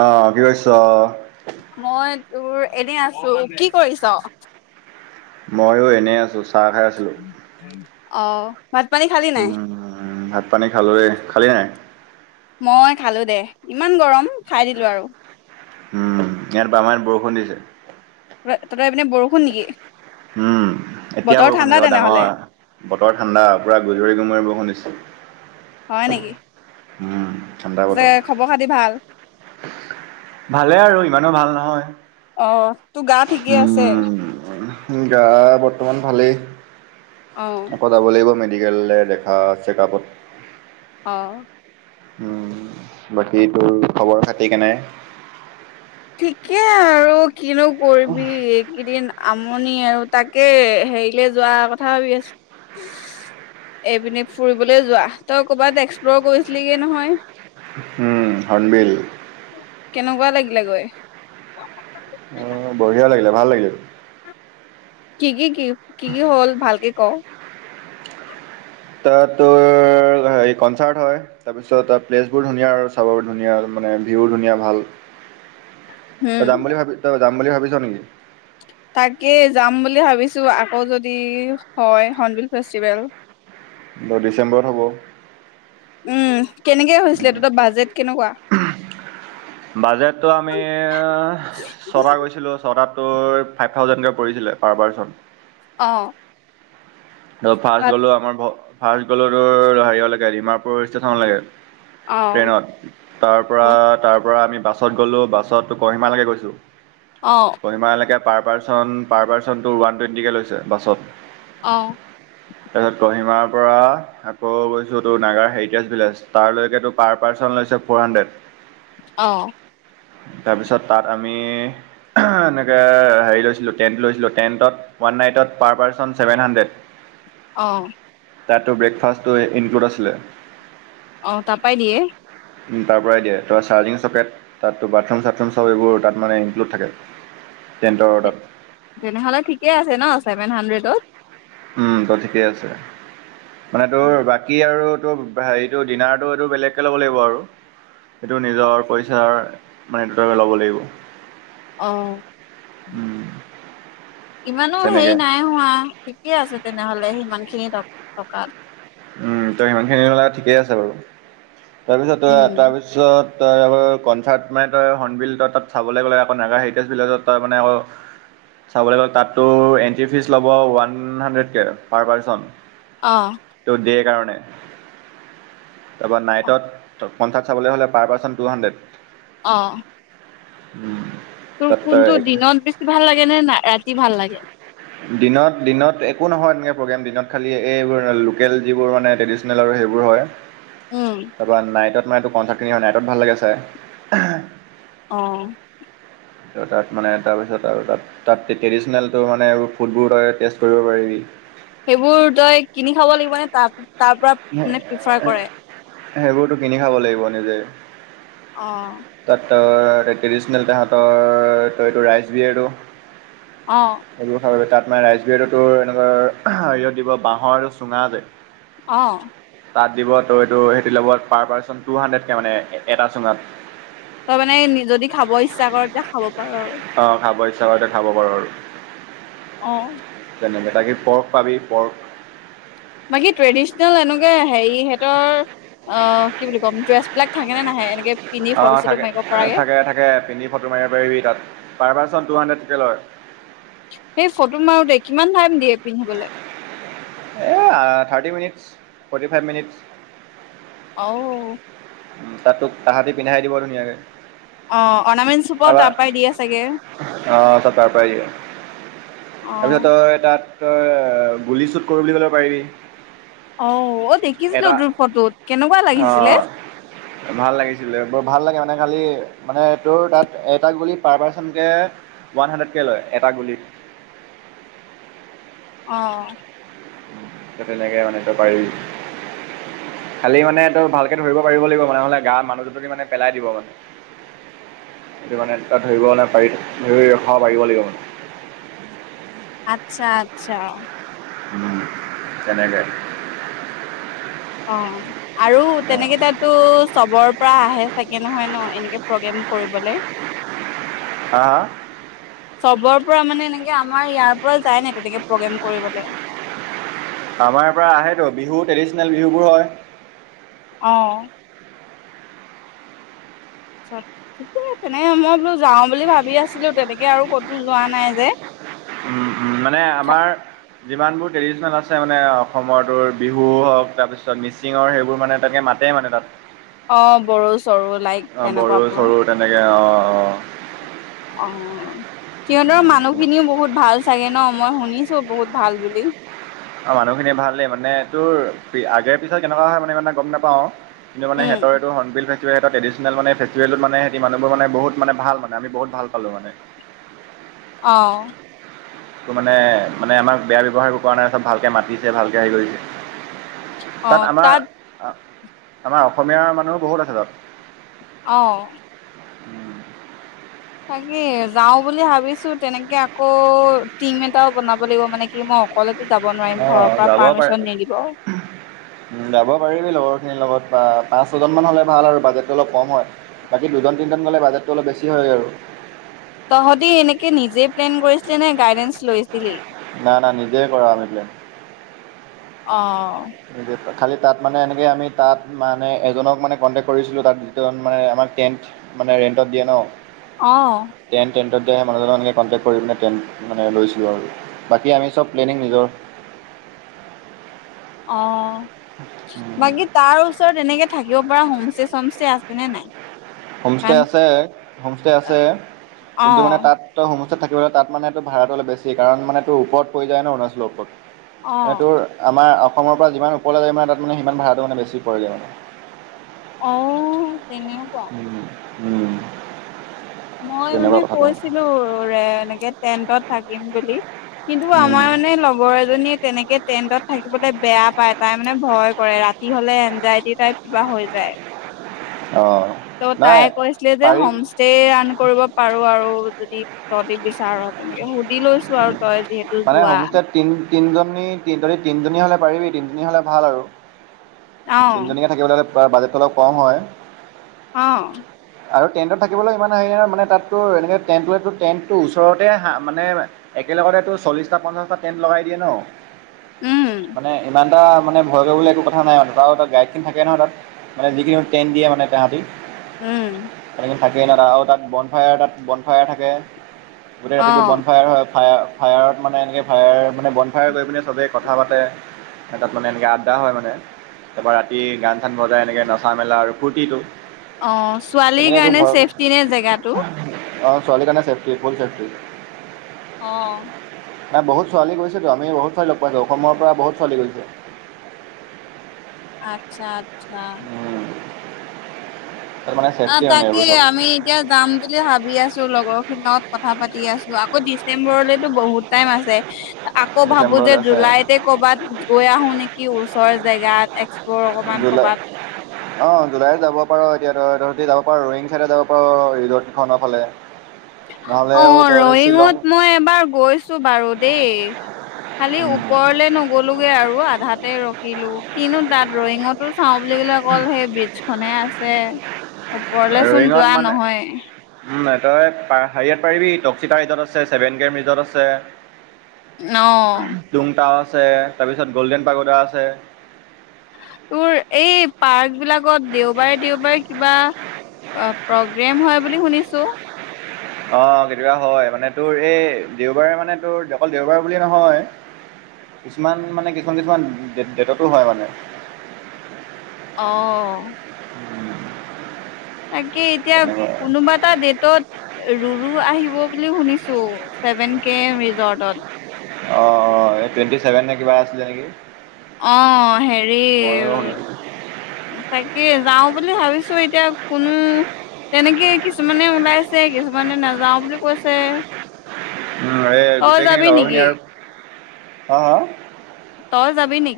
আহ কি কৰছ? মই তোৰ এনেই আছো কি কৰিছ? ময়ো এনেই আছো চাহ খাই আছিলোঁ অ ভাত পানী খালি নাই ভাত পানী খালোৱে, খালি নাই? মই খালো দে। ইমান গৰম খাই দিলো আৰু। উম ইয়াত বামাই বৰষুণ দিছে। [inaudible] বৰষুণ নেকি? উম, এতিয়া বতৰ বৰষুণ ঠাণ্ডা হৈছে তেনেহলে ডাঙৰ বতৰ ঠাণ্ডা পুৰা গুজৰি-গুমৰি বৰষুণ হৈছে। হয় নেকি? উম ঠাণ্ডা যে বতৰ খবৰ খাতি ভাল? ভালে আৰু ইমানো ভাল নহয়। হয় অ' তোৰ গা ঠিকে আছে? উম গা বৰ্তমান ভালেই। অ আকৌ যাব লাগিব মেডি মেডিকেললৈ দেখা চেকআপত। অ উম, বাকী তোৰ খবৰ খাতি কেনে? থিকে আৰু কিনো কৰবি এই কেইদিন মনি আৰু তাকে হেৰিলৈ যোৱা কথা ভাবি আছো। এইপিনে ফুৰিবলৈ যোৱা তই ক'বাত এক্সপ্লৰ কৰিছিলিগে নহয়। উম, হৰ্ণবিল। কেনেকুৱা লাগি গৈ। অহ ', বঢ়িয়া লাগিলে ভাল লাগিলে। কি- কি - কি কি- কি - কি হ'ল ভালকে ক? তাত তোৰ হেৰি কনচাৰ্ট হয় তাৰপিছত তাৰ প্লেচবোৰ ধুনীয়া আৰু চাব ধুনীয়া মানে ভিউ ধুনীয়া ভাল। ত' যাম বুলি ভাবি তই যাম বুলি ভাবিছ নেকি? তাকেই যাম বুলি ভাবিছো আকৌ যদি হয় হৰ্ণবিল ফেষ্টিভেল। দহ ডিচেম্বৰ হ'ব। উম কেনেকে হৈছিলে তহঁতৰ বাজেট কেনেকুৱা বাজেটটো আমি ছটা গৈছিলো ছটা ফাইভ থাউজেণ্ডকে। কৰিছিলে পাৰ পাৰ্চন। অহ ', ত' ফাৰ্ষ্ট গ'লো আমাৰ ফাৰ্ষ্ট গ'লটোৰ হাৰালৈকে ডিমাপুৰ ষ্টেচনলৈকে। অ ট্ৰেইনত তাৰ পৰা - তাৰ পৰা আমি বাছত গ'লোঁ বাছতো কহিমালৈকে গৈছো। অ কহিমা লৈকে। পাৰ পাৰ্চন - পাৰ পাৰ্চনটো ওৱান টুৱেণ্টিকৈ লৈছে বাছত। অহ ', তাৰপিছত কহিমাৰ পৰা আকৌ গৈছো তটো নাগাৰ হেৰিটেজ ভিলেজ তাৰালৈকেতো পাৰ পাৰ্চন লৈছে ফ'ৰ হাণ্ড্ৰেড। অহ ', তাৰপিছত তাত আমি আহ, এনেকৈ হেৰি লৈছিলো টেণ্ট লৈছিলোঁ টেণ্টত ওৱান নাইটত পাৰ পাৰ্চন ছেভেন হাণ্ড্ৰেড। অহ ', তাতো ব্ৰেকফাষ্টটো ইনক্লুড আছিলে। অহ ', তাৰাপাই দিয়ে। তাৰ পৰাৰাই দিয়ে ত চাৰ্জিং চকেট তাতো বাথৰুম চাথৰুম চব এইবোৰ তাত মানে ইনক্লুড থাকে। টেণ্টৰ তাত তেনেহ'লে ঠিকে আছে ন চ ছেভেন হাড্ৰেড। ত' ঠিকেই আছে। মানে তোৰ বাকী আৰু এইটো হেৰিটো ডিনাৰটো এইটো বেলেগকৈ ল'ব লাগিব আৰু সেইটো নিজৰ পইচাৰ মানেটোট ল'ব লাগিব। অহ ', ইমানো তেনেকে হেৰি নাই হোৱা ঠিকে আছে তেনেহ'লে সিমান খিনি ত। থকাৰ উম, ত সিমানখিনি মিলাই ঠিকেই আছে বাৰু। তাৰপিছত - উম তাৰপিছত তই কনচাৰ্ট মেণ্টৰ হৰ্নবিল ত তাত চাবলৈ গ'লে আকৌ নাগা হেৰিটেজ ভিলেজত তাৰ মানে অ, চাবলৈ গ'লে তাততো এণ্ট্ৰি ফিজ ল'ব ওৱান হাণ্ড্ৰেডকে, পাৰ পাৰ্চন। অ'। তোৰ ডে'ৰ কাৰণে তাৰপা নাইটত সংখ্যাত চাবলৈ'হ'লে পাৰ পাৰ্চেণ্ট টু হাণ্ড্ৰেড অ' উম তোৰ কোনটো দিনত বেছি ভাল লাগে, নে না, ৰাতি ভাল লাগে? দিনত, দিনত একো নহয় তেনেকৈ প্ৰগ্ৰেম দিনত খালি, এইবোৰ লোকেল যিবোৰ মানে ট্ৰেডিচনেল আৰু সেইবোৰ হয় উম তাৰপা নাইটত তোমাৰ এইটো কনচাৰ্ট খিনি নাইটত ভাল লাগে চাই। অ' ত তাত মানে, তাৰপিছত আৰু তাত, তাত ট্ৰেডিচনেলটো মানে ফুডবোৰ তই টেষ্ট কৰিব পাৰিবি। সেইবোৰ তই কিনি খাব লাগিব নে তাত তাৰ পৰা মানে প্ৰিফাৰ কৰে? সেইবোৰতো কিনি খাব লাগিব নিজে। অ' ত', ট্ৰেডিচনেল তাহাঁতৰ, এটো, এইটো ৰাইচ বিয়েৰটো অ সেইটো [unintelligible] তাত মানে ৰাইচবিয়েৰটো তোৰ এনেকুৱা হেৰিয়ত দিব বাঁহৰ আৰু চুঙা যে অ' তাত দিব তোৰ এইটো, সেইটো ল'ব পাৰ পাৰ্চন টু হাণ্ড্ৰেডকৈ মানে এটা চুঙাত। অ' মানে যদি খাব ইচ্ছা কৰ, তেতিয়া খাব পাৰ আৰু। অঁ খাব ইচ্ছা কৰিলে খাব পাৰ আৰু অ' তেনেকৈ তাতে পৰ্ক পাবি, পৰ্ক। বাকি ট্ৰেডিচনেল এনেকুৱা হেই হঁতৰ, অ কি বুলি কয় অ', থাকে, মাৰিব পৰাকে থাকে, থাকে। পিন্ধি ফটো মাৰিব পাৰিবি তাত, পাৰ পাৰ্চন টু হাণ্ড্ৰেড কে লয়। সেই ফটো মাৰোতে, কিমান টাইম দিয়ে পিন্ধিবলৈ? এ আ, thirty minutes, forty five minutes ঔ তাত তোক তাহাঁতি পিন্ধাই দিব ধুনীয়াকে। অ', অৰ্ণামেণ্টচ সোপাও তাৰ পৰাই দিয়ে চাগে। অঁ চব তাৰ পৰাই দিয়ে তাৰপিছত অ' তই তাত তই গুলি শ্বুট কৰো বুলি ক'লে পাৰিবি। অ', ঔত এটা, অ', ভাল লাগিছিলে, বৰ ভাল লাগা [unintelligible] খালি, মানে তোৰ তাত এটা গুলি পাৰ পাৰ্চনকৈ ওৱান হাণ্ড্ৰেডকৈ লয়, এটা গুলিত। অ' ত', তেনেকে মানে, তই পাৰি। খালি মানে তই ভালকে ধৰিব পাৰিব লাগিব মানে, নহলে গা মানুহজনী মানে পেলাই দিব মানে। সেইটো মানে তই ধৰিব পাৰি ধৰি ৰখাব পাৰিব লাগিব মানে আটচ্ছা আটচ্ছা। উম, তেনেকে। অ' আৰু তেনেকেইটাতো চবৰ পৰা আহে। থাকে নহয় ন, এনেকে প্ৰগ্ৰেম কৰিবলে। হা হা? চবৰ পৰা মানে এনেকে আমাৰ ইয়াৰ পৰা যায় নে? তেনেকে প্ৰ'গ্ৰেম কৰিবলে আমাৰ পৰা আহেটো বিহু ট্ৰেডিচনেল বিহুবোৰ হয়। অ' আচ্ছা, ঠিকে আছে, তেনেক মই বোলো যাওঁ বুলি ভাবি আছিলো, তেনেকে আৰু ক'তো যোৱা নাই যে উ, উ, মানে আমাৰ যিমানবোৰ ট্ৰেডিচনেল আছে মানে অসমৰ তোৰ বিহু হওক, তাৰপিছত মিচিঙৰ, সেইবোৰ মানে তাকে মাতে মানে মানে তাক অ, বড়ো চড়ো লাইক বড়ো তেনেকুৱাবোৰ চড়ো তেনেকে অ' অ' সিহঁতৰ মানুহখিনি বহুত ভাল চাগে ন,? মই শুনিছো বহুত ভাল বুলি অ, মানুহখিনি ভাল দেই মানে তোৰ, আগে পিছে কেনেকুৱা হয় মানে ইমানটা গম নাপাও কিন্তু মানে উম সিহঁতৰ এইটো হৰ্ণবিল সেয়াও এটা ট্ৰেডিচনেল মানে, ফেষ্টিভেলটোত মানে সিহঁতি মানুহবোৰ মানে বহুত ভাল মানে, আমি বহুত ভাল পালোঁ মানে অ' টো মানে, মানে আমাক বেয়া ব্যৱহাৰ একো কৰা নাই, চব ভালকৈ মাতিছে, ভালকৈ হেৰি কৰিছে তাত আমাৰ আমাৰ অসমীয়া মানুহো বহুত আছে তাত। অ' তাকে, যাওঁ বুলি ভাবিছো তেনেকে আকৌ টিম এটাও বনাব লাগিব মানে কি, মই অকলেতো যাব নোৱাৰিম অ ঘৰৰ পৰা যাব পাৰ পাৰ্মিশন নিদিব উ যাব পাৰিবি লগৰ খিনিৰ লগত পাঁচ ছজনমান হ'লে ভাল আৰু বাজেটটো অলপ কম হয়। বাকী দুজন তিনিজন গ'লে বাজেটটো অলপ বেছি হয় আৰু। তহঁতি এনেকে নিজে প্লেন কৰিছিলে নে গাইডেঞ্চ লৈছিলি? না না নিজে কৰা আমি প্লেন। অ। নিদেতা খালী তাত মানে এনেকে আমি তাত মানে এজনক মানে কণ্টেক্ট কৰিছিলোঁ তাত দুজন মানে আমাক টেণ্ট মানে ৰেণ্টত দিয়ে ন। অহ। ত দে মানুহজনক এনেকে কণ্টেক্ট কৰি পিনে টেট মানে লৈছো আৰু বাকী আমি চব প্লেনিং নিজৰ। অ। বাকী তাৰ ওচ চত এনেকে থাকিব পৰা হোমষ্টে চমষ্টে আছে নে নাই? হোমষ্টে কাৰণ আছে, হোমষ্টে আছে। অ কিন্তু মানে তাত ত হোম ছেত থাকিব তাত মানে ভাড়াটো অলপ বেছি কাৰণ মানে তো ওপৰত পৰি যায় ন অৰুণাচলৰ ওপত অ এইটোৰ আমাৰ- অসমৰ পৰা যিমান ওপৰলৈ যায় মানে তাত মানে সিমান ভাৰাটো মানে বেছি পৰেগে মানে। অ। তেনেওকোৱা। উম উম। মই মানে তেনেকুৱা কথাটো কৈছিলো ৰে এনেকে টেন্টত- থাকিম বুলি। কিন্তু উম আমাৰ মানে লগৰ এজনীয়ে- তেনেকে টেণ্টত থাকিবলৈ বেয়া পায়, তাই মানে ভয় কৰে ৰাতি হলে এনজাইটি তাইপ কিবা হৈ যায়। অঁ ত' নাই তাইে কৈছিলে যে পাৰি হোমষ্টে আ- কৰিব পাৰো আৰু- যদি তহতি বিচাৰ তেনেকে সুধি লৈছো আৰু- তই যিহেতু মানে যোৱা। হোমষ্টেত তিনি তিনিজনী যদি তিনিজনী হ'লে পাৰিবি তিনিজনী হ'লে ভাল আৰু। অ তিনিজনকে থাকিবলে হলে - বা বাজেটটো অলপ কম হয়। অ আৰু টেণ্টত থাকিবলৈ ইমান হেৰি নহয় মানে তাত তোৰ এনেকে টেণ্টলৈতো টেণ্টটো ওচৰতে মানে একেলগতে তোৰ - চল্লিছটা, পঞ্চাছটা টেণ্ট লগাই দিয়ে ন। উম। [unintelligible] মানে ভয় কৰিবলগীয়া একো কথা নাই মান তাত আৰু এ গাইড খিনি থাকে নহয় তাত মানে যিকিখন টেন্ত দিয়ে মানে তাহাঁতি। উম। থাকে ন তাত আৰু তাত বন ফায়াৰ তাত বন ফায়াৰ থাকে। গোটেই অ ৰাতিটো বন ফায়াৰ হয়। হয় ফায়া- ফায়াৰত মানে এনেকে ফায়াৰ মানে বন ফায়াৰ কৰি পিনে চবেই কথা পাতে, তাত মানে এনেকে আড্ডা হয়, মানে তাৰপৰা ৰাতি গান-চান বজাই, এনেকৈ নচা মেলা আৰু ফূৰ্তিটো- অ ছোৱালীৰ তেনেকৈ কাৰণে চছেফটি নে জেগাটো? অ ছোৱালীৰ কাৰণে চেফটি ফুল চেফ্টি। অহ। নাই বহুত ছোৱালী গৈছেতো আমি বহুত ছোৱালী লগ পাইছোঁ অসমৰ পৰা বহুত ছোৱালী গৈছে। আচ্ছা আচ্ছা। তাত মানে অ ছেফটি মানে এইবোৰ তাকেই চব আমি এতিয়া যাম বুলি ভাবি আছো লগৰখিনি লগত কথা- কথা পাতি আছো আকৌ ডিচেম্বৰলেতো বহুত টাইম আছে। আকৌ ভাবো যে ডিচেম্বৰলৈ আছে জুলাইতে কৰ'বাত গৈ আহো নেকি ওচৰৰ জেগাত- এক্সপ্লৰ অকমান জুলাই কৰ'বাত অ জুলাইত যাব পাৰ। এতিয়া ত, তহঁতি যাব পাৰ ৰয়িং চাইডে যাব পাৰ, ৰিজৰ্ট খনৰ ফালে। নহ'লেও অ', তহঁতি শ্বিলং ৰয়িঙত মই এবাৰ গৈছো বাৰু দেই খালী ওপৰলৈ নগ'লোঁগে, আৰু আধাত তে ৰখিলোঁ। কিনো তাত, ৰয়িঙতো চাওঁ বুলি ক'লে, অকল সেই বিচ খনে আছে ওপৰলেচোন ৰয়িঙত যোৱা মানে নহয়েই। উম তই, পা, হেৰিয়াত পাৰিবি। টক্সিতা ৰিজৰ্ট আছে, ছেভেন কেএম ৰিজৰ্ট আছে। অ', টুংতাও আছে। তাৰপিছত গ'ল্ডেন পাগোডা আছে। তোৰ, এই পাৰ্ক বিলাকত দেওবাৰে, দেওবাৰে কিবা প্ৰগ্ৰেম হয় বুলি শুনিছোঁ। অ', কেতিয়াবা হয়। মানে, তোৰ এই দেওবাৰে মানে, তোৰ, অকল দেওবাৰে বুলি নহয়। কিছুমান মানে, কিছুমান, কিছুমান ডেটতো হয় মানে অ'। তাকে এতিয়া তেনেকুৱা কোনোবা এটা ডেটত ৰুৰু আহিব বুলি শুনিছোঁ। টো, চেভেন কেএম ৰিজৰ্টত। অ', অ'। এ, টুৱেণ্টি চেভেন নে কিবা আছিলে নেকি? অ' হেৰি, ময়ো তাকে যাও বুলি ভাবিছোঁ। এতিয়া কোনো, তেনেকে কিছুমানে ওলাইছে, কিছুমানে নাযাওঁ বুলি কৈছে। উম, এই তই গোটেইখিনি যাবি লগৰ নেকি খিনি আৰু হা, হা তই যাবি নি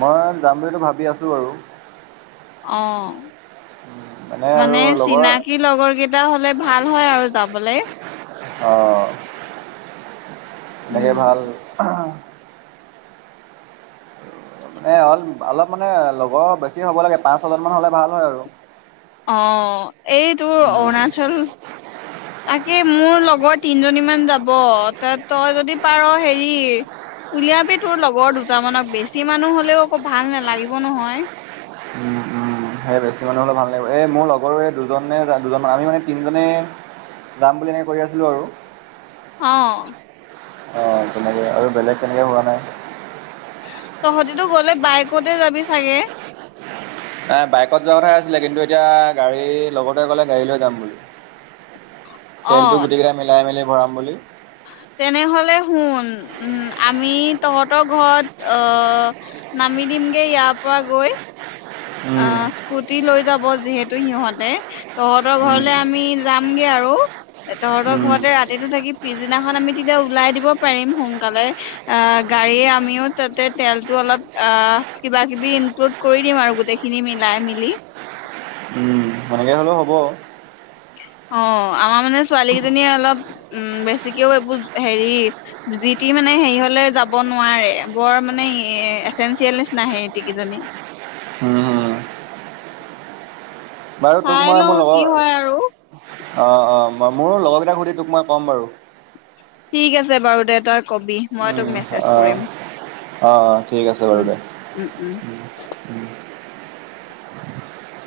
মই যাম বুলিতো ভাবি আছ চো, আৰু অ', আৰু মানে লগৰ চিনাকি লগৰ কেইটা হ'লে ভাল হয়, আৰু যাবলে। অ'। বাকী উম ভাল? এ, অল-অলপ মানে লগৰ বেছি হ'ব লাগে পাঁচ, ছজন মান হ'লে ভাল হয়, আৰু। অ', এই তোৰ অৰুণাচল, তাকে মোৰ লগৰ তিনজনী মান যাব ত-তই যদি পাৰ হেৰি উলিয়াবি তোৰ লগৰ দুটামানক বেছি মানুহ হ'লেও আকৌ ভাল নালাগিব নহয়। উম, উম, সেয় বেছি মানুহ হ'লে ভাল নালাগিব, এই মোৰ লগৰো এই দুজন নে, দুজনমান আমি মানে তিনিজনে যাম বুলি এনেকৈ কৰি আছিলোঁ আৰু। অ'। অ', তেনেকে আৰু বেলেগ তেনেকে হোৱা নাই। তহঁতেটো গ'লে বাইকতে যাবি চাগে? এ, বাইকত যোৱা কথাই আছিলে কিন্তু এতিয়া গাড়ীৰ লগটোৱে ক'লে গাড়ী লৈ যাম বুলি। অ তেলটো গোটেইকেইটা মিলাই, মেলি ফুৰাম বুলি তেনেহলে শুন, উম আমি তহঁতৰ ঘৰত অহ নামি দিমগে ইয়াৰ পৰা গৈ অ, উম, স্কুটি লৈ যাব যিহে তু ইহঁতে তহঁতৰ উম, ঘৰলে আমি যামগে আৰু। এ তহঁতৰ উম, ঘৰতে ৰাতিটো থাকি পিছদিনাখন আমি তেতিয়া উলাই দিব পাৰিম সোনকালে। অ গাড়ীয়ে আমিও তাতে তেলতো অলপ অ কিবা-কিবি ইনক্লুড কৰি দিম আৰু গোটেইখি নি মিলাই মিলি। উম, সেনেকে হ'লেও হ'ব। অ, আমাৰ মানে ছোৱালী কেইজনীয়ে অলপ উম বেছি এতিয়াও এইবোৰ হেৰি যি টি মানে হেৰি হ'লে যাব নোৱাৰে বৰ মানে এচেঞ্চিয়েল নিচিনা সেহেতি কেইজনী। হম। চাই লওঁ কি হয় আৰু। অ' অ' মোৰো লগৰ কেইটাক সুধি তোক মই ক'ম বাৰু। ঠিক আছে বাৰু দে তই কবি মই তোক উম মেছেজ অ' কৰিম অ' ঠিক আছে বাৰু উম দে। উম উম [inaudible]